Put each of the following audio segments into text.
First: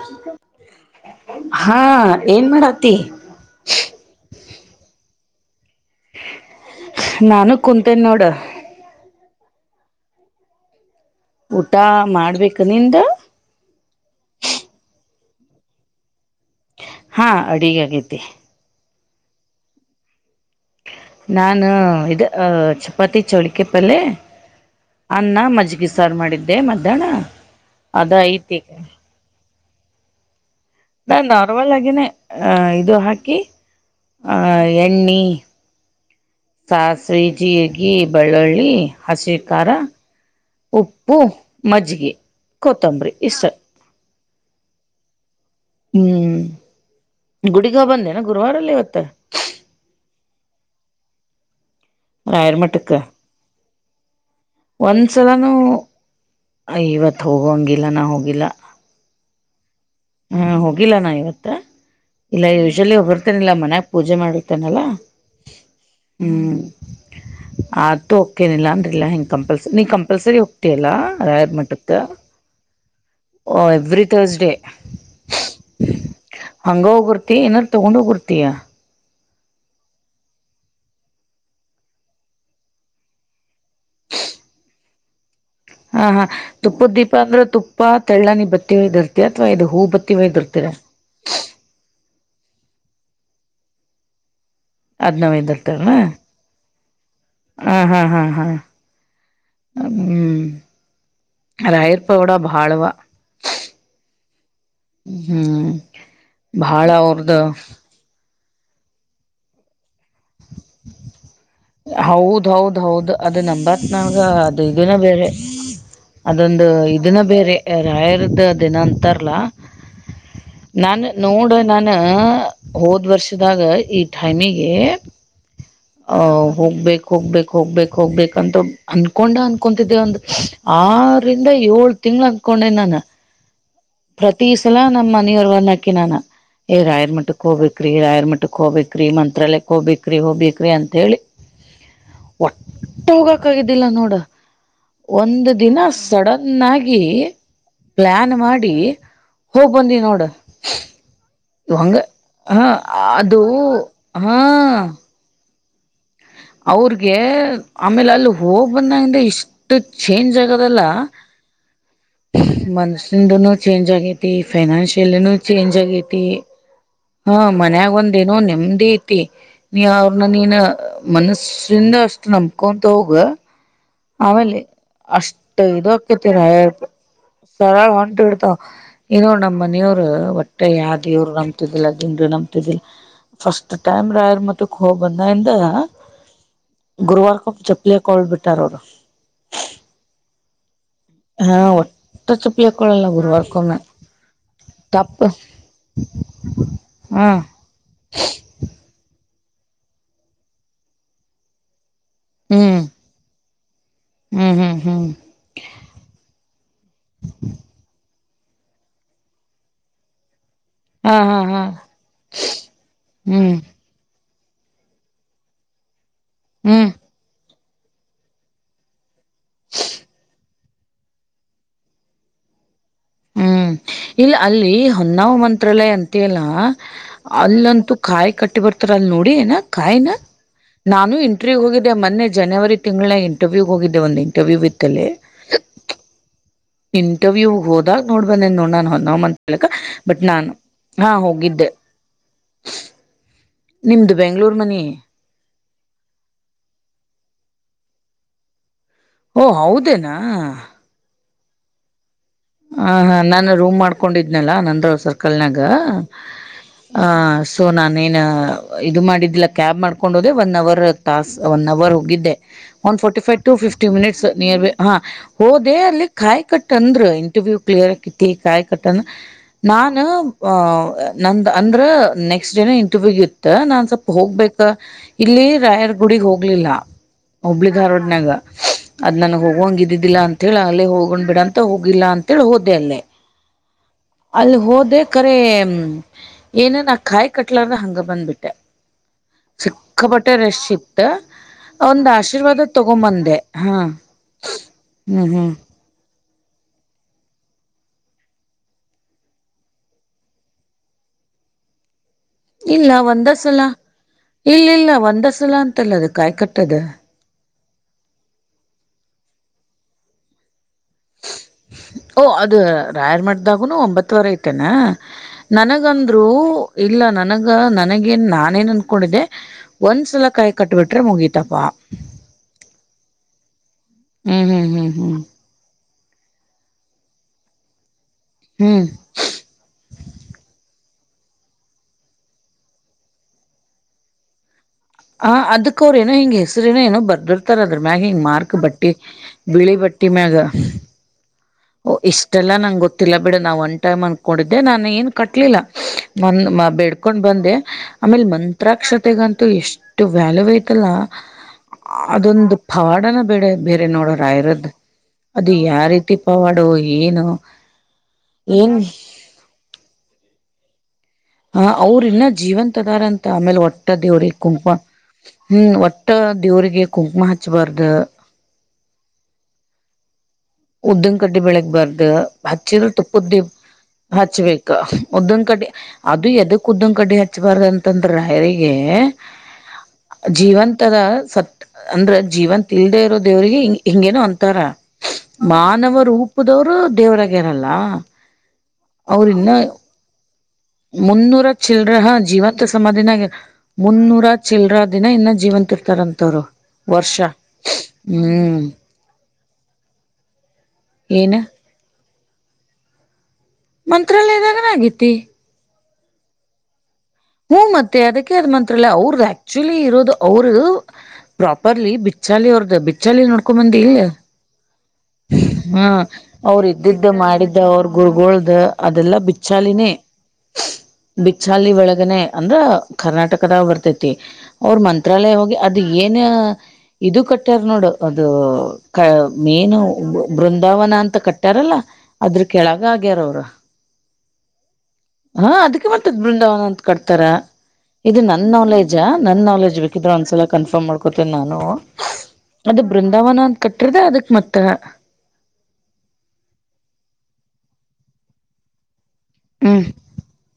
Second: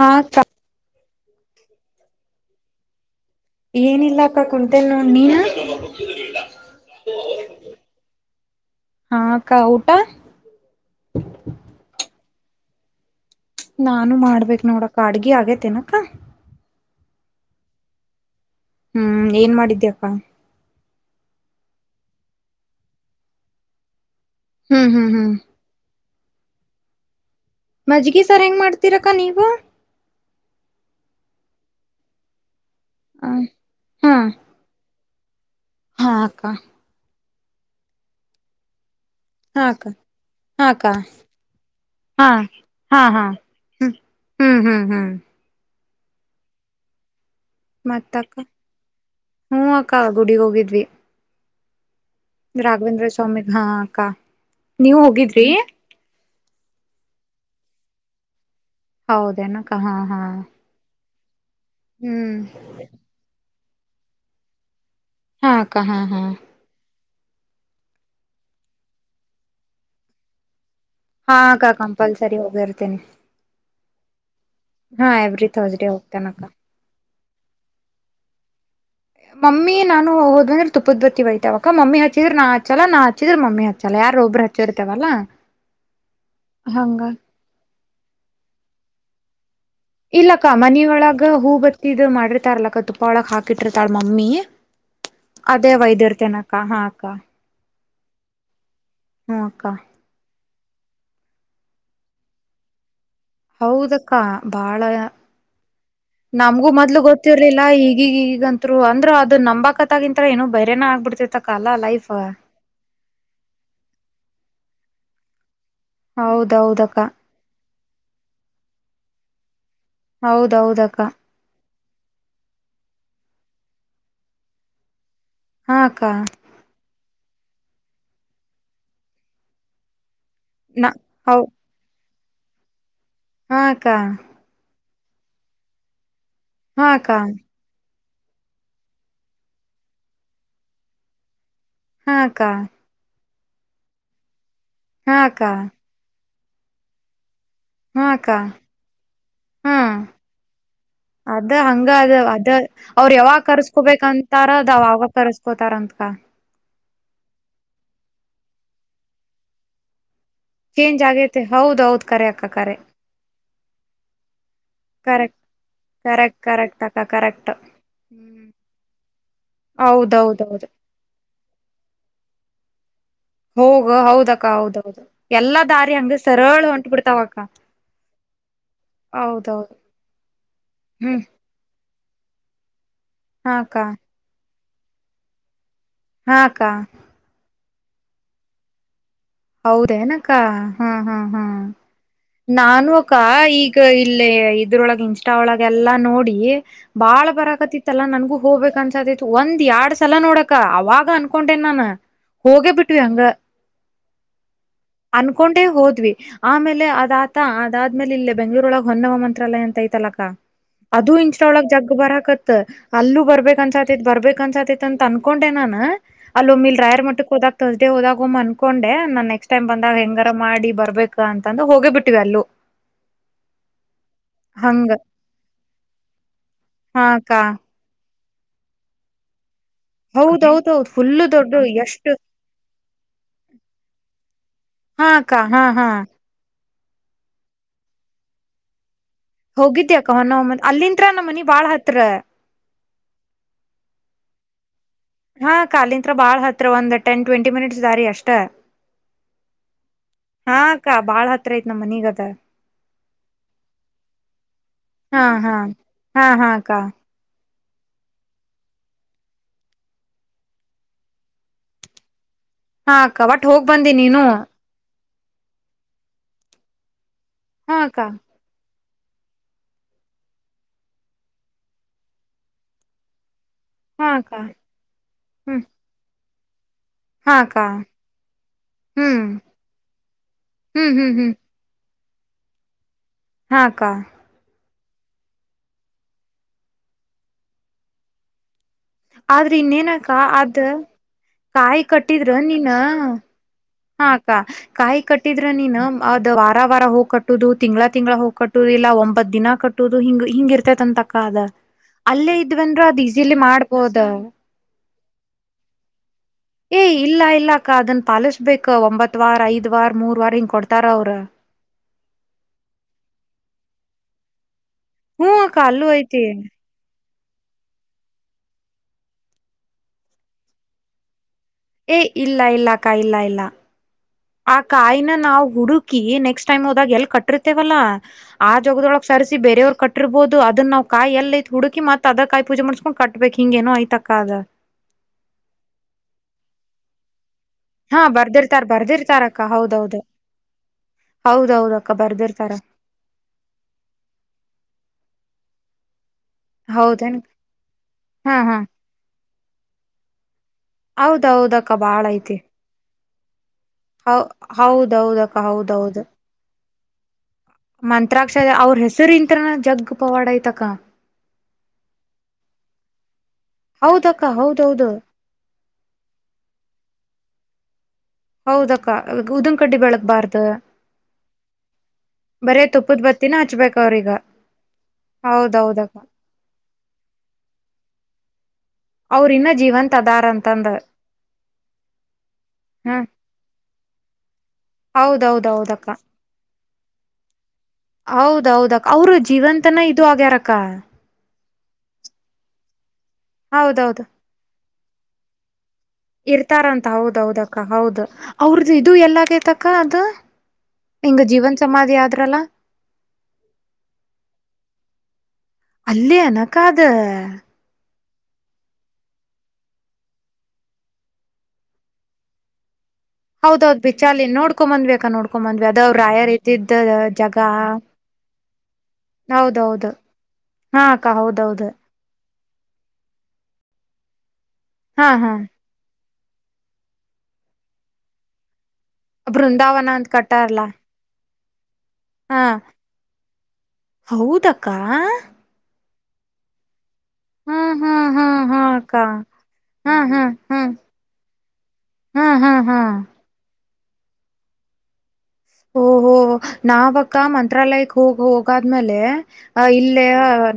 ಹಾ ಅಕ್ಕ ಹಾ ಏನ್ ಮಾಡತಿ ತಕ್ಕ ಕುಂಟೆ ನೋ ನೀಿನ ನಾನು ಕುಂತೇನೆ ನೋಡ ಕೌಟ ಊಟ ಮಾಡ್ಬೇಕು ನಿಂದ ನಾನು ಮಾಡ್ಬೇಕೇಕ್ ನೋಡಕ ಅಡ್ಗ ಆಗೇತನಕ್ಕ ಹಾ ಅಡಿಗ ಆಗತಿ ಹ್ಮ್ ಏನ್ ಮಾಡಿದ್ಯಾಪ್ಪಾ ನಾನು ಇ ಚಪಾತಿ ಚೌಳಿಕೆ ಪಲ್ೆ ಹ್ಮ್ ಹ್ಮ್ ಹ್ಮ್ ಅನ್ನ ಮಜ್ಗಿಸ ಸರ್ವ್ ಮಾಡಿದ್ದೆ ಮಧ್ಯಾಹ್ನ ಅದ ಮಜ್ಗಿ ಸರ್ ಐತಿ ಹೆಂಗ್ ಮಾಡ್ತೀರಕ್ಕ ನೀವು ನಾ ನಾರ್ಮಲ್ ಆಗಿನೇ ಆ ಇ ಹಾಕಿ ಹಾ ಆ ಎಣ್ಣೆ ಹಾ ಅಕ್ಕ ಸಾಸಿವೀ ಜೀರಿಗೆ ಬೆಳ್ಳಳ್ಳಿ ಹಸಿ ಹಾ ಖಾರ ಅಕ್ಕ ಹಾ ಅಕ್ಕ ಉಪ್ಪು ಮಜ್ಿಗೆಿ ಹಾ ಹಾ ಕೊತ್ತಂಬರಿ ಹಾ ಇಷ್ಟ ಹ್ಮ್ ಹ್ಮ್ ಹ್ಮ್ ಹ್ಮ್ ಹ್ಮ್ ಗುಡಿಗ ಮತ್ತ ಬಂದೆನಾ ಅಕ್ಕ ಗುರುವಾರಲ್ಲಿ ಇವತ್ತ ಹ್ಮ ಅಕ್ಕ ಗುಡಿಗ್ ಹೋಗಿದ್ವಿ ರಾಯರ ರಾಘವೇಂದ್ರ ಸ್ವಾಮಿ ಹಾಕಾ ಒಂದ್ಸಲಾನೂ ಇವತ್ ಹೋಗಂಗಿಲ್ಲ ನಾ ಹೋಗಿಲ್ಲ ಹೌದನ ಹಾ ಹೋಗಿಲ್ಲ ನಾ ಇವತ್ತ ಹ್ಮ್ ಇಲ್ಲ ಯೂಶಲಿ ಹೋಗಿರ್ತೇನಿಲ್ಲ ಮನ್ ಪೂಜೆ ಮಾಡಿರ್ತೇಾನಲ್ಲಾ ಹಾ ಅಕ್ಕ ಹಾ ಹಾ ಆತು ಓಕೆ ನಿಲ್ಲ ಅನ್ರಿಿಲ್ಲ ಹಿಂಗೆ ಕಂಪಲ್ಸ್ ನೀ ಕಂಪಲ್ಸರಿ ೆ ಲ್ಲ ಹಾ ರಾಯ ಅಕ್ಕ ಮಟ್ಟದ ಕಂಪಲ್ಸರಿ ಎವ್ರಿ ತರ್ಸ್ಡೇ ಹಾಂವರಿ ಥರ್ಸ್ಡೆ ೋಗತನಕ ಹಂಗ ಹೋಗಿರ್ತಿ ಏನಾದಾರರು ತೊಗೊಂಡ್ ಹೋಗಿರ್ತಿಯಾ ಮಮ್ಮಿ ನಾನು ಹೋದ್ ಅಂದ್ರೆ ತುಪ್ಪದ ಬತ್ತಿ ಬಯತವಕ್ಕ ಮಮ್ಮಿ ಹಚ್ಚಿದ್ರ ನಾ ಹಚ್ಚಲ್ಲ ನಾ ಹಚ್ಚಿದ್ರ ಮಮ್ಮಿ ಹಚ್ಚಲ್ಲ ಯಾರ ಒಬ್ರು ಹಚ್ಚಿರ್ತೇವಲ್ಲಾ ಹಾ ಹಾ ತುಪ್ಪದ ದೀಪ ಅಂದ್ರೆ ತುಪ್ಪ ತೆಳ್ಳನಿ ಬತ್ತಿರ್ತಿ ಅಥವಾ ಇದು ಹೂ ಬತ್ತಿ ಇಲ್ಲಕ್ಕ ಒಯ್ದಿರ್ತೀರ ಮನಿಯೊಳಗ ಹೂ ಬತ್ತಿದ ಮಾಡಿರ್ತಾರಲಕ್ಕ ತುಪ್ಪ ಒಳಗ ಹಾಕಿಟ್ಟಿರ್ತಾಳ ಮಮ್ಮಿ ಅದನಾವೈ ಅದೇ ದಡ್ತಾರಣ ವೈದಿರ್ತೇನಕ್ಕ ಹಾ ಅಕ್ಕ ಹ ಹಾ ಹಾ ಹಾ ಹ್ಮಕ್ಕ ರಾಯರ ಪವಾಡ ಬಾಳವ. ಹೌದಕ್ಕ. ಬಾಳ ಹ್ಮ್ ನಮ್ಗೂ ಬಹಳ ಮೊದ್ಲು ಅವ್ರ್ದ ಗೊತ್ತಿರ್ಲಿಲ್ಲ ಈಗೀಗ ಗಂತ. ಅಂದ್ರು ಅಂದ್ರ ಅದ ನಂಬಕ ಗಂತ ಏನು ಬೇರೇನ ಆಗ್ಬಿಡ್ತೇತಿ. ಹೌದ ಹೌದ್ ಹೌದ ಅದ ನಂಬತ್ ನಗ ಅದು ಇದನ್ನ ಬೇರೆ. ಅದೊಂದು ಹೌದೌದಕ್ಕ ಇದನ್ನ ಬೇರೆ ರಾಯರದ ದಿನ ಅಂತಾರಲ್ಲಾ. ಹೌದೌದ ಅಕ್ಕ. ನಾನ ಹೋದ್ ವರ್ಷದಾಗ ಈ ಟೈಮಿಗಿ. ಹಾ ಅಕ್ಕಾ. ಬೇಕ್ ಹೋಗ್ಬೇಕೇಕ್- ಹೋಗ್ಬೇಕಕ್- ಹೋಗ್ಬೇಕ ಅಂತ ಅನ್ಕೊಂಡ ಅನ್ಕೊತಿಂದೆ ಒಂದ. ನ ಹೌ ಆರಿಂದ ಏಳ್ ತಿಂಗಳ ಅನ್ಕೊಂಡೆ ನಾನು. ಹಾ ಆಕ್ಕಾ. ಪ್ರತಿ ಸಲ ನಮ್ಮ ಮನೆಯವರ್ ಅನಾಕಿ ನಾನ ಹಾ ರಾ ಅಕ್ಕ ಯರ್ ಮಠಕ್ಕೆ ಹೋಗ್ಬೇಕು. ರಿ ರಾಯರ್ ಮಠಕ್ಕೆ ಹೋಗ್ಬೇಕ್ರಿ ಮಂತ್ರಾಲಯಕ್ ಹೋಗ್ಬೇಕ್ರಿ ಹೋಗ್ಬೇಕ್ರಿ ಅಂತ ಹೇಳಿ ಹಾ ಅಕ್ಕಾ. ಅದಕಗಿದ್ದಿಲ್ಲ ನೋಡ ಅಕ್ಕ ಒಂದು ದಿನ ಸಡನ್ ಆಗಿ. ಹಾ ಅಕ್ಕ ಪ್ಲಾನ್ ಮಾಡಿ ಹಾ ಹೋಗ್ ಬಂದಿನೀ ನೋಡ. ಅದ ಹಂಗ ಅದ ಅದ ಹ ಅವ್ರು ಅದು ಯಾವಾಗ ಕರ್ಸ್ಕೋಬೇಕಂತಾರ ಅದ ಅವಾಗ ಕರ್ಸ್ಕೋತಾರ ಅಂತ. ಅವ್ರಗೆ ಆಮೇಲೆ ಅಲ್ಲಿ ಹೋಗ್ ಬಂದಂಗ ಇಷ್ಟ. ಚೇಂಜ್ ಆಗದಲ್ಲ ಚೇಂಜ್ ಆಗೇತೆ ಹೌದ್ ಹೌದ್ ಕರೆ ಅಕ್ಕ ಕರೆ ಮನಸಲಿಂದನು ಚೇಂಜ್ ಆಗತಿ ಫೈನಾನ್ಸಿಯಲ್. ಎಲ್ಲ ಕರೆಕ್ಟ್ ಚೇಂಜ್ ಆಗತಿ ಕರೆಕ್ಟ್ ಕರೆಕ್ಟ್ ಅಕ್ಕ ಹ ಕರೆಕ್ಟ್ ಮನ್ಯಾಗ ಒಂದೇನೋ ಹ್ಮ್ ನೆಮ್ಮದಿ ಐತಿ. ನೀ ಅವ್ರನ್ನ ನೀನ ಹೌದೌದೌದು ಮನಸ್ಸಿಂದ ಅಷ್ಟು ನಂಬಕೊಂತ ಹೋಗ. ಹೋಗ ಹೌದಕ್ಕ ಆಮೇಲೆ ಹೌದೌದು ಅಷ್ಟ ಎಲ್ಲಾ ದಾರಿ ಹಂಗ ಇದಹಕತಿ ಏನ ಸರಳ ಹೊಂಟ್ ಬಿಡ್ತಾವಕ್ಕ ಸರಳ ಹೊಂಟ ಬಿಡ್ತ. ಇನ್ನೋ ನಮ್ಮ್ ಹೌದೌದು ಮನೆಯವರು ಒಟ್ಟೆ ಹ್ಮ್ ಯಾದಿವರು ಅಂತಿದೀಲ್ಲ. ನಂಬತಿದಿಲ್ಲ ಹಾ ಫಸ್ಟ್ ಅಕ್ಕ ಟೈಮ್ ರಾಯರ್ ಮಠ ಕ್ ಹೋಗ ಬಂದಂಗಿಂದ. ಹಾ ಅಕ್ಕ ಗುರುವಾರಕ ಒಮ್ಮೆ ಚಪ್ಪಲಿ ಹಾಕದ ಬಿಟ್ಟಾರ ನೋಡ. ಹೌರ ಏನಕ್ಕ [inaudible] ಹ್ಮ ಒಟ್ಟ ಚಪ್ಪಲಿ ನಾನು ಹಾಕೊಳಲ್ಲ ಅಕ್ಕ ಈಗ ಗುರುವಾರಕೊಮ್ಮೆ ಇಲ್ಲ ಇದ್ರೊಳಗ ತಪ್ಪ ಇನ್ಸ್ಟಾ ಒಳಗೆ ಎಲ್ಲಾ ನೋಡಿ. ಹೆ ಬಾಳ ಹಾ ಬರಕತಿತ್ತಲ್ಲಾ ನನ್ಗು ಹೋಗ್ಬೇಕ ಅನ್ಸಕಾತಿತ್ತು. ಒಂದ್ ಎರಡ್ ಸಲ ನೋಡಕ ಅವಾಗ ಅನ್ಕೊಂಡೇನ್ ನಾನ ಹೋಗೇ ಹ್ಮ್ ಬಿಟ್ವಿವಿ ಹಂಗ. ಹ್ಮ್ ಹ್ಮ್ ಹ್ಮ್ ಅನ್ಕೊಂಡವಿ ಹೋದ್ವಿ ಆಮೇಲೆ ಅದಾತ ಅದಾದ್ಮೇ. ಇಲ್ಲೇ ಬೆಂಗಳೂರೊಳಗ ಹೊನ್ನವ ಮಂತ್ರಾಲಯ ಅಂತ ಐತಲಕ್ಕಾ. ಅದು ಹಾ ಹಾ ಹಾ ಇನ್ಸ್ಟಾದೋಳಗ್ ಜಗ್ ಬರಕತ್ ಅಲ್ಲೂ ಹ್ಮ್ ಬರ್ಬೇಕಕ್ ಅನ್ಸತ್ ಬರ್ಬೇಕ. ಅನ್ಸಾಕತೈತಿ ಅನ್ಕೊಂಡೆ ನಾನ ಅಲ್ಲಿ ಒಮ್ಮ ಇಲ್ಲಿ ಹ್ಮ್ ರಾಯರ್ ಮಠಕ್ಕೆ ಹೋದಾಗ ತರ್ಸ್ಡೇ ಹೋದಾಗ ಒಮ್ಮ್ ಅನ್ಕೊಂಡ. ನಾನ್ ನೆಕ್ಸ್ಟ್ ಟೈಮ್ ಬಂದಾಗ ಹೆಂಗಾರ ಮಾಡಿ ಬರ್ಬೇಕ ಅಂತಂದ ಹೋಗೇ ಬಿಟ್ಟಿವ ಅಲ್ಲು. ಹ್ಮ್ ಇಲ್ಲ ಅಲ್ಲಿ ಹೊನ್ನಾವ ಮಂತ್ರಾಲಯ ಅಂತ ಅಲ್ಲ ಹಾ ಅಕ್ಕ ಅಲ್ಲಂತು. ಕಾಯಿ ಕಟ್ಟಿ ಬರ್ತಾರ ಅಲ್ ನೋಡಿ ಏನ ಕಾಯಿನ ಹೌದೌದೌದ್ ನಾನು ಫುಲ್ಲು ದೊಡ್ಡ ಇಂಟರ್ವ್ಯೂ ಹೋಗಿದ್ದೆ ಎಷ್ಟು ಮೊನ್ನೆ ಜನವರಿ ತಿಂಗಳ ಇಂಟರ್ವ್ಯೂ ಹೋಗಿದ್ದೆ ಒಂದು ಇಂಟರ್ವ್ಯೂವಿತ್ತಲ್ಲೀ. ಹಾ ಅಕ್ಕ ಹಾ ಹಾ ಇಂಟರ್ವ್ಯೂ ಹೋದಾಗ ನೋಡ್ಬಂದೇನ್ ನೋಡ ನಾನ ಹೊಲ ಹೋಗಿದ್ದೆ [unintelligible] ಅಕ್ಕ ಬಟ್ ಹೊನ್ನ ನಾನ ಒಮ್ಮನ್ ಅಲ್ಲಿಂತ್ರ ಹಾ ನಮ್ ಮನಿ ಬಾಳ್ ಹೋಗಿದ್ದೆ. ಹತ್ರ ನಿಮದ ಬೆಂಗ್ಳೂರು ಮನಿ. ಹಾ ಅಕ್ಕ ಅಲಿತ್ರ ಬಾಳ್ ಹತ್ರ ಒಂದ್ ಟೆನ್ ಟ್ವೆಂಟಿ ಮಿನಿಟ್ಸ್ ದಾರಿ ಅಷ್ಟ. ಓ ಹೌದೇನಾ. ಅತ್ರ ನಮ್ಮ ಮನಿಗತ್ರ ಹ ಹ ನಾನು ರೂಮ್ ಮಾಡ್ಕೊಂಡಿದ್ನಲ್ಲ ನಂದ್ರ ಹಾ ಹಾ ಸರ್ಕಲ್ನಾಗ. ಹಾ ಹಾ ಅಕ್ಕ ಹ ಹ ತೋ ನಾನೇನು ಇದು ಮಾಡಿದ್ದಿಲ್ಲ ಕ್ಯಾಬ್ ಮಾಡ್ಕೊಂಡು ಹೋದೆೇ ಒನ್ ಅವರ್ ತಾಸು ಒನ್ ಅವರ್ ಹೋಗಿದ್ದೆ. ಒನ ಹಾ ಫೋರ್ಟಿ ಅಕ್ಕ ಫೈವ್ ಒಟ್ ಟು ಹೋಗ್ ಫಿಫ್ಟಿ ಬಂದಿ ನೀನು ಮಿನಿಟ್ಸ್ ನಿಯರ್ ಬಿ ಹಾ ಹೋದೇ ಅಲ್ಲಿ ಕಾಯಿ ಕಟ್ಟಂದ್ರ ಹ. ಟುಿ ಹಾ ಕ್ಲಿಯರ್ ಅಕ್ಕ ೀ ಆ ಕಟ್ಟ ನಾನು ನ ಅಂದ್ರ ನೆಕ್ಸ್ಟ್ ಡೇನ ಇಂಟರ್ವ್ಯೂ ಇ ತ್ತ ನಾನ್ ಹಾ ಸ್ವಪ ಅಕ್ಕ ಹೋಗ್ಬೇಕ ಇಲ್ಲಿ ಹ್ಮ್ ರಾಯರ್ ಗುಡಗ್ ಹೋಗ್ಲಿಲ್ಲ ಹಾ ಅಕ್ಕ ಹಬ್ಳಿಗ್ ಹಾರಡ್ನಾಗ ಅದ್ ಹ್ಮ್ ನನ್ ಹೋಗಂಗ ಇದಿದ್ದಿಲ್ಲಾ ಅಂತ ಹೇಳಿ ಅಲ್ಲೇ ಹ್ಮ್ ಹ್ಮ್ ಹೋಗೊಂಡ್ ಹ್ಮ್ ಬಿಡಂತೋಗ ಹೋಗಿಲ್ಲ ಅಂತೇಳಿ ಹೋದೆ ಅಲ್ಲೇ ಹಾಕ್ಕ ಅಲ್ಲಿ ಹೋದೆ ಕರ ಏನ ನ ಕಾಯಿ ಕಟ್ಲಾರ್ರ ಹಂಗ ಬಂದ್ಬಿಟ್ಟೆ ಆದ್ರ ಇನ್ನೇನಕ್ಕ ಚಿಕ್ಕಪಟ್ಟೆ ರೆಶ ಅದ್ ಇತ್ತ ಒಂದ್ ಆಶೀರ್ವಾದ ತಗೊಂಬಂದೆ ಹಾ ಹಾಕ್ಕ ಕಾಯಿ ಹ್ಮ್ ಕಟ್ಟಿದ್ರ ಹ್ಮ್ ನೀನ್ ಅ ವಾರ ವಾರ ಹೋಗ್ ಕಟ್ಟುದು ತಿಂಗಳ ತಿಂಗ್ಗಳ ಹೋಗಿ ಕಟ್ಟುದು ಇಲ್ಲ ಒಂಬತ್ ದಿನ ಕಟ್ಟುದು ಹಿಂಗ್ ಹಿಂಗ ಇರತೆ ಅಂತಕ ಅದ ಅಲ್ಲೇ ಇದ್ವನ್ರು ಇಲ್ಲ ಅದ್ ಈಸಿಲಿ ಮಾಡ್ಬೋದ ಅಂಡಸುಲ ಅಂತ ಅಲ್ಲ ಅ ಏ ಇಲ್ಲ ಇಲ್ಲ ಅಕ್ಕ ಅದನ್ ಪಾಲಿಸ್ಬೇಕ ಒಂಬತ್ ವಾರ ಐದ ವಾರ ಮೂರ್ ವಾರ ಹಿಂಗ ಕೊಡ್ತ ಓ ಅದ ರಾಯರ್ ಮಾಡ್ದಾಗುನು ಒಂಬತ್ತವರ ಐತೆ ಹ್ಮ ಅಕ್ಕ ಅಲ್ಲೂ ಐತಿ ನನಗಂದ್ರು ಇಲ್ಲ ನ ನನಗ ನನಗ ನಾನ ಏನ್ ಅನ್ಕೊಂಡಿದ್ದೆ ಒಂದ್ ಸಲ ಕಾಯಿ ಕಟ್ಟಬಿಟ್ರೆ ಮುಗ ಏ ಇಲ್ಲ ಇಲ್ಲ ಕಾಯ ಇಲ್ಲ ಇಲ್ಲ ಹ್ಮ್ ಆ ಹ್ಮ್ ಹ್ಮ್ ಕಾಯಿನ ಹ್ಮ್ ನಾವು ಹುಡು ರುಕಿ ನೆಕ್ಸ್ಟ್ ಟೈಮ್ ಹೋದಾಗ ಎಲ್ ಕಟ್ಟಿರ್ತೇವಲ್ಲಾ ಆ ಹ್ಮ್ ಜಗದೊಳಗ್ ಸರಿಸಿ ಬರೆಯವ್ರರು ಕಟ್ಟಿರ್ಬೋದು ಅದನ್ನ ನಾ ಕಾಯಿ ಎಲ್ಲ ಐತ್ ಹುಡುಕಿ ಮತ್ದ ಕಾಯಿ ಪೂಜೆ ಮಾಡ್ಸ್ಕೊಂಡ್ ಕಟ್ಬಬೇಕಕ್ ಹಿಂಗೇನೋ ಯ್ತಕ್ಕದ ಹ ಅದ್ಕ್ ಅವ್ರೇನೋ ಹಿಂಗ ಹೆಸ್ರೇನ ಏೋ ಬರ್ದರ್ ಹತರ ಅದ್ರ ಮ್ಯಾಗ ಹಾ ಹಿಂಗ ಮಾರ್ಕ್ ಬರ್ದಿರ್ತಾರ ಬಟ್ಟಿ ಬರ್ದಿರ್ತಾರಕ್ಕ ಬಿಳಿ ಹೌದೌದು ಬಟ್ಟೆ ಮ್ಯಾಗ ಹೌದೌದಕ್ಕ ಓ ಬರ್ದಿರ್ತಾರ ಇಷ್ಟೆಲ್ಲಾ ನಂಗೆ ಗೊತ್ತಿಲ್ಲ ಬಿಡ ನಾವ್ ಒಂದ ಟೈಮ್ ಅನ್ಕೊಂಡಿದ್ದೆ ನಾನು ಏನ್ ಕಟ್ಲಿಲ್ಲ ಮ ಹೌದೇನ್ ಬೆಡ್ಕೊಂಡ್ ಬಂದೆ ಆಮೇಲೆ ಹಾ ಹಾ ಮಂತ್ರಾಕ್ಷತೆಗಂತೂ ಎಷ್ಟು ವ್ಯಾಲ್ಯೂ ಐ ಲ್ಲ ಹೌದೌದಕ್ಕ ಬಾಳ ಐತಿ ಅದೊಂದು ಪವಾಡನ ಬೇಡ ಬೇರೆ ಹೌ ನೋಡೋರ ಇರೋದ್ ಹೌದೌದಕ್ಕ ಅದು ಯಾವ ರೀತಿ ಪವಾಡೋ ಏನು ಮಂತ್ರಾಕ್ಷರ ಏನ್ ಅವ್ರ ಹೆಸರು ಇಂತ್ರನ ಜಗ್ ಪವಾಡಯ್ತಕ ಹ ಅವ್ರ ಇನ್ನ ಜೀವಂತದಾರಂತ ಆಮೇಲೆ ಒಟ್ಟದ ಹೌದಕ್ಕ ದೇವ್ರಿ ಕುಂಕ ಹೌದೌದು ಹ್ಮ್ ಒಟ್ಟ ದೇವ್ರಿಗೆ ಕುಂಕುಮ ಹಚ್ಬಾರ್ದ ಹೌದಕ್ಕ ಉದನ್ಕಡ್ಡಿ ಬೆಳಗ್ ಬಾರ್ದು ಉದ್ದನ್ ಕಡ್ಡಿ ಬೆಳಗ್ ಬಾರ್ದ ಬರೇ ಹಚ್ಚಿದ ತುಪ್ಪದ ಬತ್ತಿನ ತುಪ್ಪದ್ದಿ ಹಚ್ಬೇಕ ಅವ್ರೀಗ ಹಚ್ಬೇಕ ಉದ್ದನ್ ಕಡ್ಡಿ ಹೌದೌದಕ್ಕ ಅದು ಎದಕ್ ಉದ್ದನ್ ಕಡ್ಡಿ ಹಚ್ಬಾರ್ದ ಅಂತಂದ್ರೀ ಅವ್ರ ಇನ್ನ ಜೀವಂತ ಅದಾರ ಅಂತಂದ ಜೀವಂತದ ಸತ್ ಅಂದ್ರ ಜೀವಂತ ಹ್ಮ ಇಲ್ದೆೇ ಇರೋ ದೇವ್ರಿಗೆ ಹಿಂಗೇನೋ ಒಂತರ ಹೌದೌದೌದಕ್ಕ ಮಾನವ ರೂಪದವರು ದೇವರಾಗಿರಲ್ಲ ಹೌದೌದ ಅವ್ರ ಜೀವಂತನ ಇದು ಆಗ್ಯಾರಕ್ಕ ಮುನ್ನೂರ ಚಲ್ರ ಹಾ ಜೀವಂತ ಸಮಧಿನ ಆಗ ಹೌದೌದು ಮುನ್ನೂರ ಚಲ್ರ ದಿನ ಇನ್ನು ಜೀವಂತ ಇರ್ತಾರಂತವ್ರು ಇರ್ತಾರಂತ ವರ್ಷ ಹೌದೌದ ಅಕ್ಕ ಹೌದು ಹ್ಮ್ ಅವ್ರ್ದ ಇದು ಎಲ್ಲಾಗೈತಕ್ಕ ಅದು ಹಂಗ ಏನ ಜೀವನ್ ಸಮಾಧಿ ಯ್ರಲ್ಲ ಮಂತ್ರಾಲಯದ ಕ ಗತಿ ಅಲ್ಲಿ ಅನಕಾದ ಹ್ಮ್ ಮತ್ತೆ ಅದಕ್ಕೆ ಅದ್ ಮಾಂತ್ರ ಅಲ್ಲ ಅವ್ರದ ಆಕ್ಚುಲಿ ಇರೋದು ಅವ್ರ ಪ್ರಾಪರ್ಲಿ ಬಿಚ್ಚಾಲಿ ಅವ್ರ್ದ ಬಿ ಚಳ ನೋಡ್ಕೊ ಬಂದಿ ಹೌದೌದ್ ಬಿಚಾಲಿ ನೋಡ್ಕೊ ಬಂದ್ಬೇಕಾ ನೋಡ್ಕೊ ಬಂದ್ವಿ ಅದ ಹಾ ಅವ್ರ ರಾಯರ್ ಅವರು ಇದ್ದಿದ್ದ ಜಗ ಮಾಡಿದ್ದ ಅವ್ರಗು ಕುರ್ಗೊಳ್ದ ಅದೆಲ್ಲಾ ಹೌದೌದು ಬಿಚ್ಚಾಲಿನೇ ಹಾ ಅಕ್ಕ ಹೌದೌದು ಬಿಚ್ಚಾಲಿ ಒಳಗನೆ ಅಂದ್ರ ಕರ್ನಾಟಕದ ಬರ್ತೈತಿ ಅವ್ರ ಹಾ ಹಾ ಮಂತ್ರಾಲಯ ಹಿ ಅದ ಏನ ಇದು ಕಟ್ಟ್ಯಾರ ನೋಡು ಅದು ಕ ಮೇನು ಬೃಂದಾವನ ಅಂತ ಕಟ್ಟಾರಲ್ಲ ಬೃಂದಾವನ ಅಂತ ಕಟ್ಟಾರಲ್ಲ ಅದ್ರ ಹಾ ಕೆಳಗ ಆಗ್ಯಾರ ಅವ್ರ ಹೌದಕ್ಕ ಹ ಅದಕ್ಕೆ ಮತ್ತದ್ ಬೃಂದಾವನ ಅಂತ ತ್ತರ ಹಾ ಹಾ ಇದು ಹಾ ನನ್ ಹಾ ನಾಲೆಡ್ಜ್ ಅಕ್ಕ ನನ್ ನಾಲೆಡ್ಜ್ ಹಾ ಬೇಕಿದ್ರೆ ಹಾ ಒಂದ್ಸಲ ಹಾ ಕನ್ಫರ್ಮ್ ಮಾಡ್ಕೋತೇನಿ ನಾನು ಹಾ ಹಾ ಹಾ ಅದು ಬೃಂದಾವನ ಅಂತ ಕಟ್ಟ್ರದ ಅದಕ್ ಮತ್ತ ಓಹೋ ನಾವಕ್ಕ ಮಂತ್ರಾಲಯಕ್ ಹೋಗ ಹೋಗಾದ್ಮೇಲೆ ಅ ಹ್ಮ್ ಇಲ್ಲೇ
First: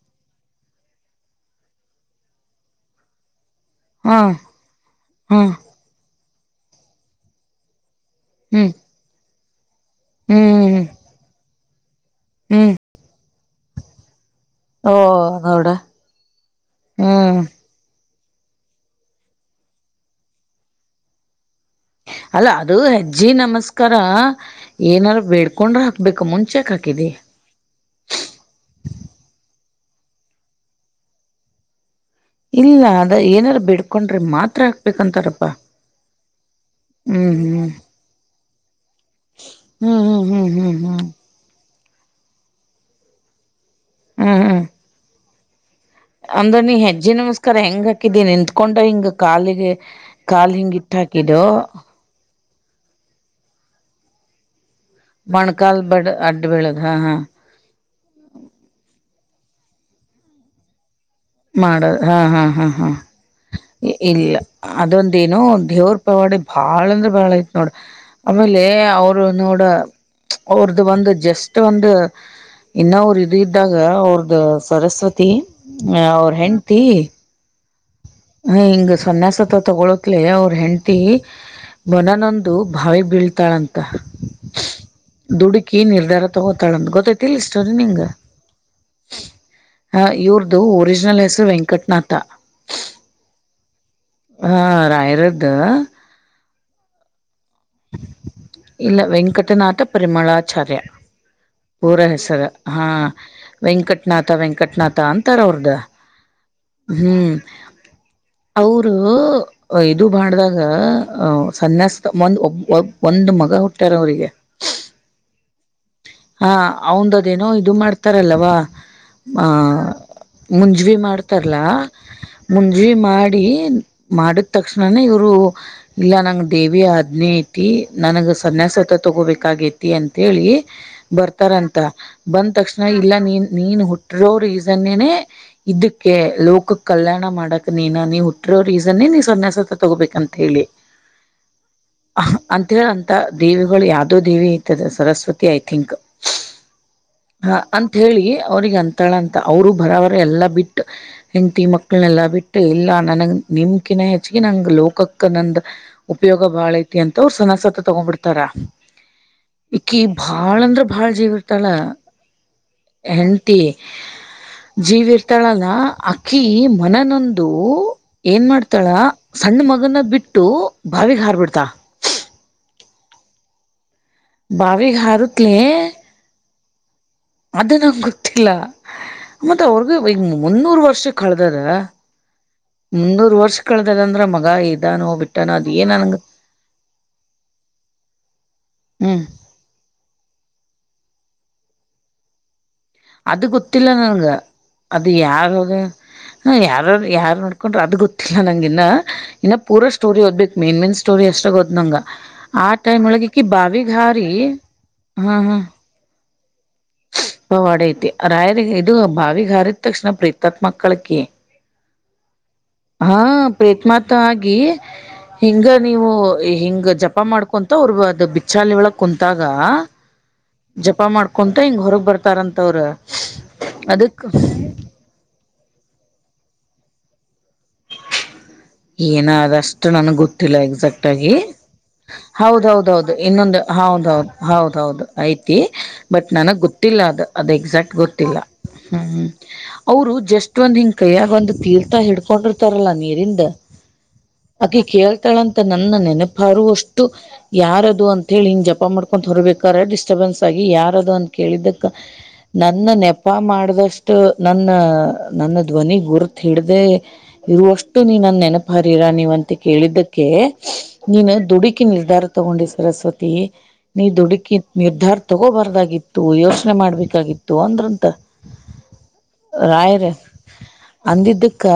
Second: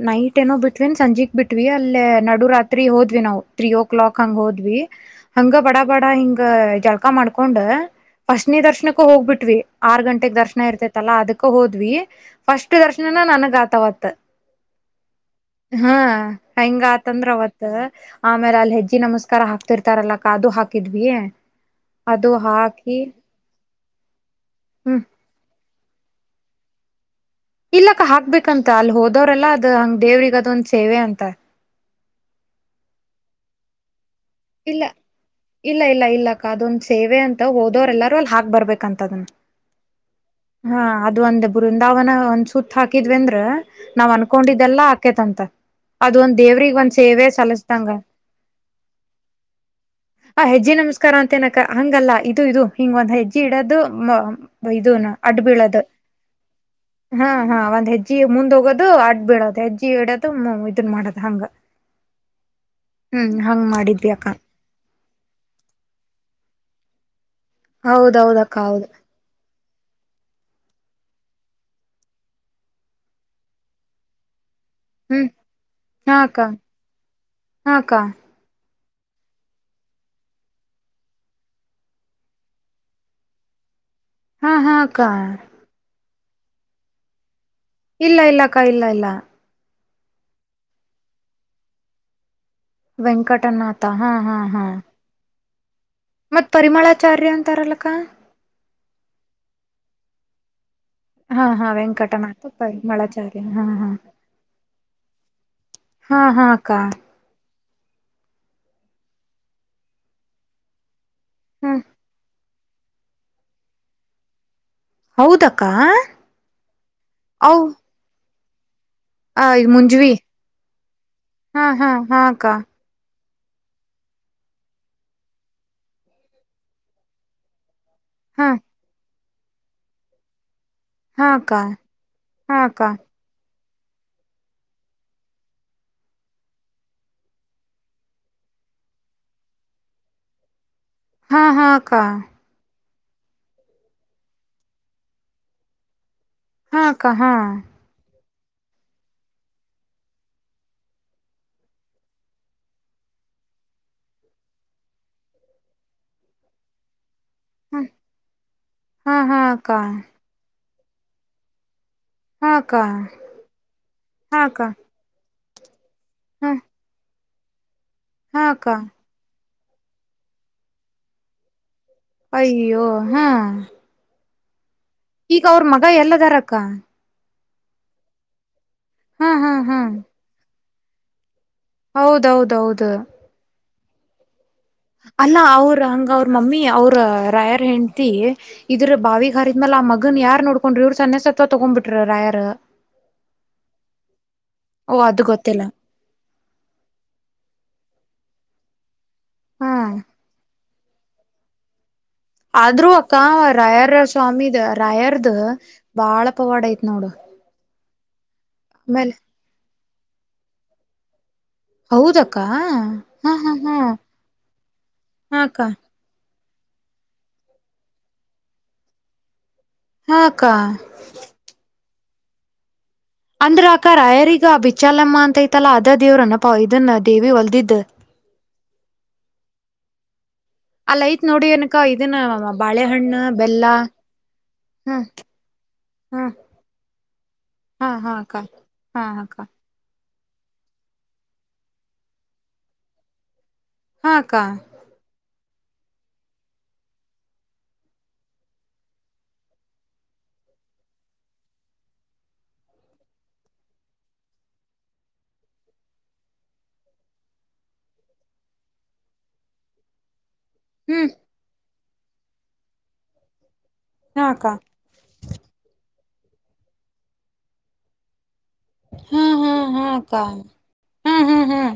ನೈಟ್ ಏನೋ ಬಿಟ್ವಿನ್ ಸಂಜೆಗ್ ಬಿಟ್ವಿ ಅಲ್ಲೇ ನಡುರಾತ್ರಿ ಹೋದ್ವಿ ನಾವು ತ್ರೀ ಓ ಹಾ ಕ್ಲಾಕ್ ಹಂಗ ಹೋದ್ವಿ ಹಾ ಹಂಗ ಬಡ ಬಡ ಹಿಂಗ ಜಳ್ಕಾ ಮಾಡ್ಕೊಂಡ ಫಸ್ಟ್ ಹ್ಮ್ ದರ್ಶನಕ್ಕೂ ಹೋಗ್ಬಿಟ್್ವಿ ಆರ್ ಗಂಟೆೆಗೆ ದರ್ಶನ ಹ್ಮ್ ಇರ್ತೈತಲ್ಲಾ ಅದಕ್ಕ ಹೋದ್ವಿ ಫಸ್ಟ್ ಹ್ಮ್ ದರ್ಶನನ ನನ ಗ ಆತ ವತೆ ಓ ನೋಡ ಹಾ ಹಿಂಗ ಹ್ಮ್ ಆತಂದ್ರವತ್ ಆಮೇಲೆ ಅಲ್ಲಿ ಹೆಜ್ಜಿ ನಮಸ್ಕಾರ ಹಾಕ್ತಿರ್ತಾರಲ್ಲ ಅದು ಹಾಕಿದ್ವಿ ಅಲ್ಲ ಅದು ಹೆಜ್ಜಿ ನಮಸ್ಕಾರ ಕರ ಹ್ಮ್ ಏನಾರ ಬೇಡ್ಕೊಂಡ್ರ ಹಾಕ್ಬೇಕು ಮುಂಚೆಕ್ ಹಾಕಿದಿ ಇಲ್ಲಾಕ್ಕ ಹಾಕ್ಬೇಕಂತ ಅಲ್ಲಿ ಹೋದವ್ರಲ್ಲಾ ಅದ ಹಂಗ ದೇವ್ರಿಗ ಅದೊಂದ ಸೇವೆ ಅಂತ ಇಲ್ಲ ಅದ ಏನಾರು ಬಿಡ್ಕು ಇಲ್ಲ ಇಲ್ಲ ಇಲ್ಲ ಇಲ್ಲಕ್ಕ ಅದುೊಂದು ಸೇವೆ ಹ್ಮ್ ಅಂತ ಹೋದೋರೆ ಎಲ್ಲಾರೂ ಅಲ್ಲಿ ಹಾಕ್ ಬರ್ಬೇಕಂತ ಹ್ಮ್ ಹ್ಮ್ ಹ್ಮ್ ಹ್ಮ್ ಹಾ ಹ್ಮ್ ಅದು ಹ್ಮ್ ಒಂದ ಬೃಂದಾವನ ಒಂದ ಸುತ್ತ ಹಾಕಿದ್ವಿ ಅಂದೆ ನಾವ್ ಹ್ಮ್ ಹ್ಮ್ ಅನ್ಕೊಂಡಿದ್ದೆಲ್ಲಾ ಆಾಕೇತ ಅಂತ ಅದ ಒಂದ್ ಅಂದ್ರ ನೀ ದೇವ್ರಗ್ ಒಂದ್ ಹೆಜ್ಜೆ ಸೇವೆ ನಮಸ್ಕಾರ ಹೆಂಗ್ ಸಲಸ್ದಂಗ ಹಾಕಿದಿ ನಿಂತ್ಕೊಂಡ ಹಿಂಗ ಕಾಲಿಗೆ ಹ ಕಾಲ್ ಹೆಜ್ಜಿ ಹಿಂಗ ಇಟ್ಟ ನಮಸ್ಕಾರ ಹಾಕಿದೋ ಅಂತೇನಕ್ಕ ಹಂಗಲ್ಲ ದು ಇದು ಹಿಂಗ ಒಂದ್ ಹೆಜ್ಜಿ ಇಡದು ಇದೂನು ಅಡ್ ಮೊಣಕಾಲ್ ಬೀಳೋದು ಬಡ್ ಅಡ್ಡ ಬೀಳದ ಹಾ ಹಾ ಒಂದ್ ಹೆಜ್ಜಿ ಮುಂದ ಹೋಗೋದು ಅಡ್ ಬೀಳದು ಹೆಜ್ಜಿ ಇಡೋದು ಇದನ್ ಮಾಡದು ಮಾಡ ಹಾ ಹಾ ಹಾ ಹಾ ಹ್ಮ್ ಹಂಗ್ ಮಾಡಿದ್ವಿ ಅಕ್ಕ ಇಲ್ಲ ಅದೊಂದ ಏನೋ ದೇವ್ರ ಪವಾಡಿ ಬಾಳ ಅಂದ್ರೆ ಬಾಳ ತ ನೋಡ ಹೌದೌದಕ್ಕ ಆಮೇಲೆ ಹೌದು ಅವರು ನೋಡ ಅವ್ರದುು ಬಂದು ಜಸ್ಟ್ ಒಂದು ಇನ್ನ ಅವರು ಇದು ಇದ್ದಾಗ ಅವ್ರ್ದ ಹ್ಮ್ ಸರಸ್ವತಿ ಹ ಹಾ ಅವ್ರ ಅಕ್ಕ ಹೆಂಡ್ತಿ ಹಾ ಅಕ್ಕ ಹಿಂಗ್ ಸನ್ಯಾಸತ್ರ ತಗೊಳಕ್ಲ ಅವ್ರ ಹೆಂಡ್ತಿ ಮನನೊಂದು ಬಾವಿ ಬೀಳ್ತಾಳಂತ ಹಾ ಹಾ ಅಕ್ಕ ದುಡುಕಿ ನಿರ್ಧಾರ ತಗೋತಾಳ ಅಂತ ಗೊತ್ತತಿ ಇಲ್ಲ ಇಲ್ಲಕ್ಕ ಇಲ್ಲ ಇಲ್ಲ ಹ ಇವ್ರದುು ಒರಿಜಿನಲ್ ಹೆಸರು ವೆಂಕಟ್ನಾಥ ವೆಂಕಟನಾಥ ಹಾ ಹಾ ಹಾ ದ ಮತ್ ಪರಿಮಳಾಚಾರ್ಯ ಅಂತಾರಲ್ಲಕ ಇಲ್ಲ ವೆಂಕಟನಾಟ ಪರಿಮಳಾಚಾರ್ಯ ಹಾ ಹಾ ಪೂರ ಹೆಸರ ವೆಂಕಟನಾಥ ಹಾ ಪರಿಮಳಾಚಾರ್ಯ ಹಾ ಹಾ ವೆಂಕಟ್ನಾಥ ವೆಂಕಟ್ನಾಥ ಅಂತಾರ ಅವ್ರದ್ದ ಹಾ ಅಕ್ಕ ಅವರು ಇದು ಮಾಡ್ದಾಗ ಅ ಹ್ಮ ಸನ್ಯಾಸ ಒಂದ್ ಒ ಒಂದ್ ಮಗ ಹುಟ್ಟಾರ ಅವ್ರರಿಗೆ ಹೌದಕ್ಕಾ ಹಾ ಅವಂದದೇನೋ ಇದು ಮಾಡ್ತಾರಲ್ಲವಾ ಹ ಆ ಮುಂಜ್ವಿ ಮುಂಜವಿ ಮಾಡ್ತಾರಲ ಹಾ ಹಾ ಹಾ ಅಕ್ಕ ಮುಂಜವಿ ಮಾಡಿ ಮಾಡಿ ಮಾಡಿದ್ ತಕ್ಷಣನ ಇವರು ಇಲ್ಲ ನಂಗ ದೇವಿಯ ಅದನೇ ಐತಿ ನನಗ ಹಾ ಸನ್ಯಾಸತ್ತ ತಗೋಬೇಕಾಗೈತಿ ಅಂತ ಹೇಳಿ ಹಾ ಅಕ್ಕ ಬರ್ತಾರಂತ ಬಂದ ಹಾ ತಕ್ಷಣ ಅಕ್ಕ ಇಲ್ಲ ನೀನ್ ನೀನ್ ಹುಟ್ಟಿರೋ ರೀಸನ್ ಏನೇ ಇದಕ್ಕೆ ಲೋಕ ಕಲ್ಯಾಣ ಮಾಡಕ್ ನೀನ ನೀ ಹುಟ್ಟ ರೀಸನ್ ಏನೇ ನೀವು ಸನ್ಯಾಸ ತಗೋಬೇಕ ಅಂತ ಹೇಳಿ ಹಾ ಹಾ ಅಕ್ಕ ಅಂತ ಹೇಳ ಅಂತ ದೇವಿಗಳು ಯಾವ್ದೋ ದೇವಿ ಇತದ ಸರಸ್ವತಿ ಐ ತಿಂಕ್ ಹಾ ಅಕ್ಕ ಹಾ ಅಂತ ಹೇಳಿ ಅವ್ರಿಗೆ ಅಂತಾಳ ಅಂತ ಅವರು ಬರೋವರ ಎಲ್ಲ ಬಿಟ್ಟು ಹೆಂಗ್ತಿ ಮಕ್ಕಳನೆಲ್ಲ ಬಿಟ್ಟು ಇಲ್ಲ ನನಗೆ ನಿಮ್ಮ್ಕಿನ್ನ ಹೆಚ್ಚಿಗೆ ನಾಗ್ ಲೋಕಕ್ಕ ನಂದ ಉಪಯೋಗ ಬಾಳ ಐತಿ ಅಂತ ಅವ್ರು ಸನ್ಯಾಸತ್ವ ತಗೊ ಬಿಡ್ತಾರ ಹಾ ಹಾ ಅಕ್ಕ ಇಕಿ ಬಾಳ ಅಂದ್ರ ಬಾಳ ಜೀವ ಇತಾಳ ಹಾ ಅಕ್ಕ ಹೆಂಡ್ತಿ ಹಾ ಅಕ್ಕ [inaudible] ಜೀವಿ [inaudible] ಅಕಿ ಹಾ ಮನನೊಂದು ಹಾ ಏನ್ ಅಕ್ಕ ಮಾಡ್ತಾಳ ಸಣ್ಣ ಮಗನ ಬಿಟ್ಟು ಬಾವಿಗೆ ಹಾರ್ಬಿಡ್ತಳ ಅಯ್ಯೋ ಹಾ ಬಾವಿಗ್ ಈಗ ಅವ್ರ ಮಗ ಎಲ್ಲದಾರಕ್ಕ ಅದ ನಂಗೆ ಗೊತ್ತಿಲ್ಲ ಹಾ ಹಾ ಮತ್ತ ಹಾ ಅವ್ರಗ ಈ ಮುನ್ನೂರು ವರ್ಷ ಹೌದೌದೌದು ಮುನ್ನೂರು ವರ್ಷ ಕಳದಂದ್ರೆ ಅಲ್ಲ ಅವ್ರ ಹಂಗ ಅವ್ರ ಮಮ್ಮಿ ಅವ್ರ ರಾಯರ್ ಹೆಂಡತಿ ಇದ್ರ ಹ್ಮ್ ಬಾವಿಗಾರಿದ್ಮ್ಯಾಲ ಆ ಮಗನ್ ಯಾರ್ ನೋಡ್ಕೊಂಡ್ರಿ ಇವ್ರು ಸಣ್ಣ ಸತ್ವ ತಗೊಂಡ್ಬಿಟ್ರ ರಾಯರ್ ಅದು ಗೊತ್ತಿಲ್ಲ ನನ್ಗೆ ಓ ಅದು ಗೊತ್ತಿಲ್ಲ ಯಾರದ ಹಾ ಯಾರ ಯಾರ ನೋಡ್ಕೊಂಡ್ರರು ಅದ ಗೊತ್ತ ನಂಗ ಇನ್ನ ಇನ್ನ ಪೂರ ಹ್ಮ್ ಸ್ಟೋರಿ ಓದ್ಬೇಕು ಮೇನ್ ಮೇನ್ ಸ್ಟೋರಿ ಅಷ್ಟ ಗೊತ್ತು ನಂಗ ಆ ಅದ್ರು ಟೈಮ್ ಅಕ್ಕ ಒಳಗಕಿ ಬಾವಿಗ್ ರಾಯರ್ ಹಾರಿ ಸ್ವಾಮಿದ ರಾಯರ್ದ ಹಾ ಹಾ ಬಾಳ ಪವಾಡ ಐತೆ ನೋಡು ಪವಾಡ ಐತಿ ರಾಯರಿ ಇದು ಆಮೇಲೆ ಬಾವಿಗೆ ಹಾರಿದ ತಕ್ಷಣ ಪ್ರೆತಾತ್ಮ ಆಗ್ತಾಳೆ ಅಕಿ ಹೌದಕ್ಕ ಹಾ ಪ್ರೇತ್ಮಾತ ಆಗಿ ಹಾ ಅಕ್ಕ ಹಿಂಗ ನೀವು ಹಿಂಗ್ ಜಪ ಮಾಡ್ಕೊಂತ ಅವ್ರ ಅದ ಬಿಚ್ಚಾಲಿ ಒಳಗ್ ಕುಂತಾಗ ಹಾ ಅಕ್ಕ ಜಪ ಮಾಡ್ಕೊಂತ ಹಿಂಗ ಹೊರಗ್ ಬರ್ತಾರಂತ ಅವ್ರು ಅಂದ್ರ ಅಕ್ಕ ರಾಯರಿಗ ಆ ಬಿಚ್ಚಾಲಮ್ಮ ಅಂತೈತಲ್ಲಾ ಅದ ದೇವ್ರನಪ್ಪ ಇದನ್ನ ದೇವಿ ಹೊಲ್ದಿದ್ದ ಏನ ಅದಷ್ಟು ನನ್ಗ್ ಗೊತ್ತಿಲ್ಲ ಅಲ್ಲ ಎಕ್ಸಾಕ್ಟ್ ಐತ್ ಆಗಿ ನೋಡಿ ಏನಕ್ಕ ಇದನ್ನ ಹೌದ ಹೌದೌದು ಬಾಳೆಹಣ್ಣ ಇನ್ನೊಂದು ಬೆಲ್ಲ ಹೌದ್ ಹೌದು್ ಹೌದ್ ಹೌದು ಹ್ಮ್ ಐತಿ ಹ್ಮ ಬಟ್ ನನಗ್ ಗೊತ್ತ ಅದು ಹಾ ಎಕ್ಸಾಕ್ಟ್ ಹಾ ಗೊತ್ತಿಲ್ಲ ಅಕ್ಕ ಹಾ ಹ್ಮ್ ಅಕ್ಕ [inaudible] ಅವರು ಜಸ್ಟ್ ಒಂದ ಹಿಂಗ್ ಕೈಯಾಗ ಒಂದು ತೀರ್ಥ ಹಿಡ್ಕೊಂಡಿರ್ತಾರಲ್ಲಾ ನೀರಿಂದ ಹಾ ಅಕ್ಕ ಅಕಿ ಕೇಳ್ತಾ ನನ್ನ ನೆನಪಾರ ಅಷ್ಟು ಯಾರ ಅದು ಅಂತ ಹಿಂಗೇ ಜಪ ಮಾಡ್ಕೊಂಡು ಹೊರಬೇಕಾದ ಡಿಸ್ಟರ್ಬೆನ್ಸ್ ಆಗಿ ಯಾರದು ಅಂತ ಕೇಳಿದ್ದಕ್ಕ ನನ್ನ ನೆಪ ಮಾಡ್ದಷ್ಟು ನನ್ನ ನನ್ನ ಧ್ವನಿ ಗುರಿತು ಹಿಡ್ದ ಇರುವಷ್ಟು ನೀನ್ನ ನೆನಪ ಹರಿರ ನೀವು ಅಂತ ಕೇಳಿದ್ದಕ್ಕೆ ಹ್ಮ್ ನೀನು ದುಡುಕಿ ನಿರ್ಧಾರ ತಗೊಂಡಿ ಸರಸ್ವತಿ ನೀ ಹಾ ಅಕ್ಕ ದುಡುಕಿ ನಿರ್ಧಾರ ತಗೋಬಾರಾಗಿತ್ತು ಯೋಚನೆ ಮಾಡ್ಬೇಕಾಗಿತ್ತು ಅಂದ್ರಂತ ಹಾ ಹಾ ಹಾ ರಾಯರು ಅಕ್ಕ ಹ್ಮ್ ಹ್ಮ್ ಅಂದಿದ್ದಕ್ಕ ಹ್ಮ್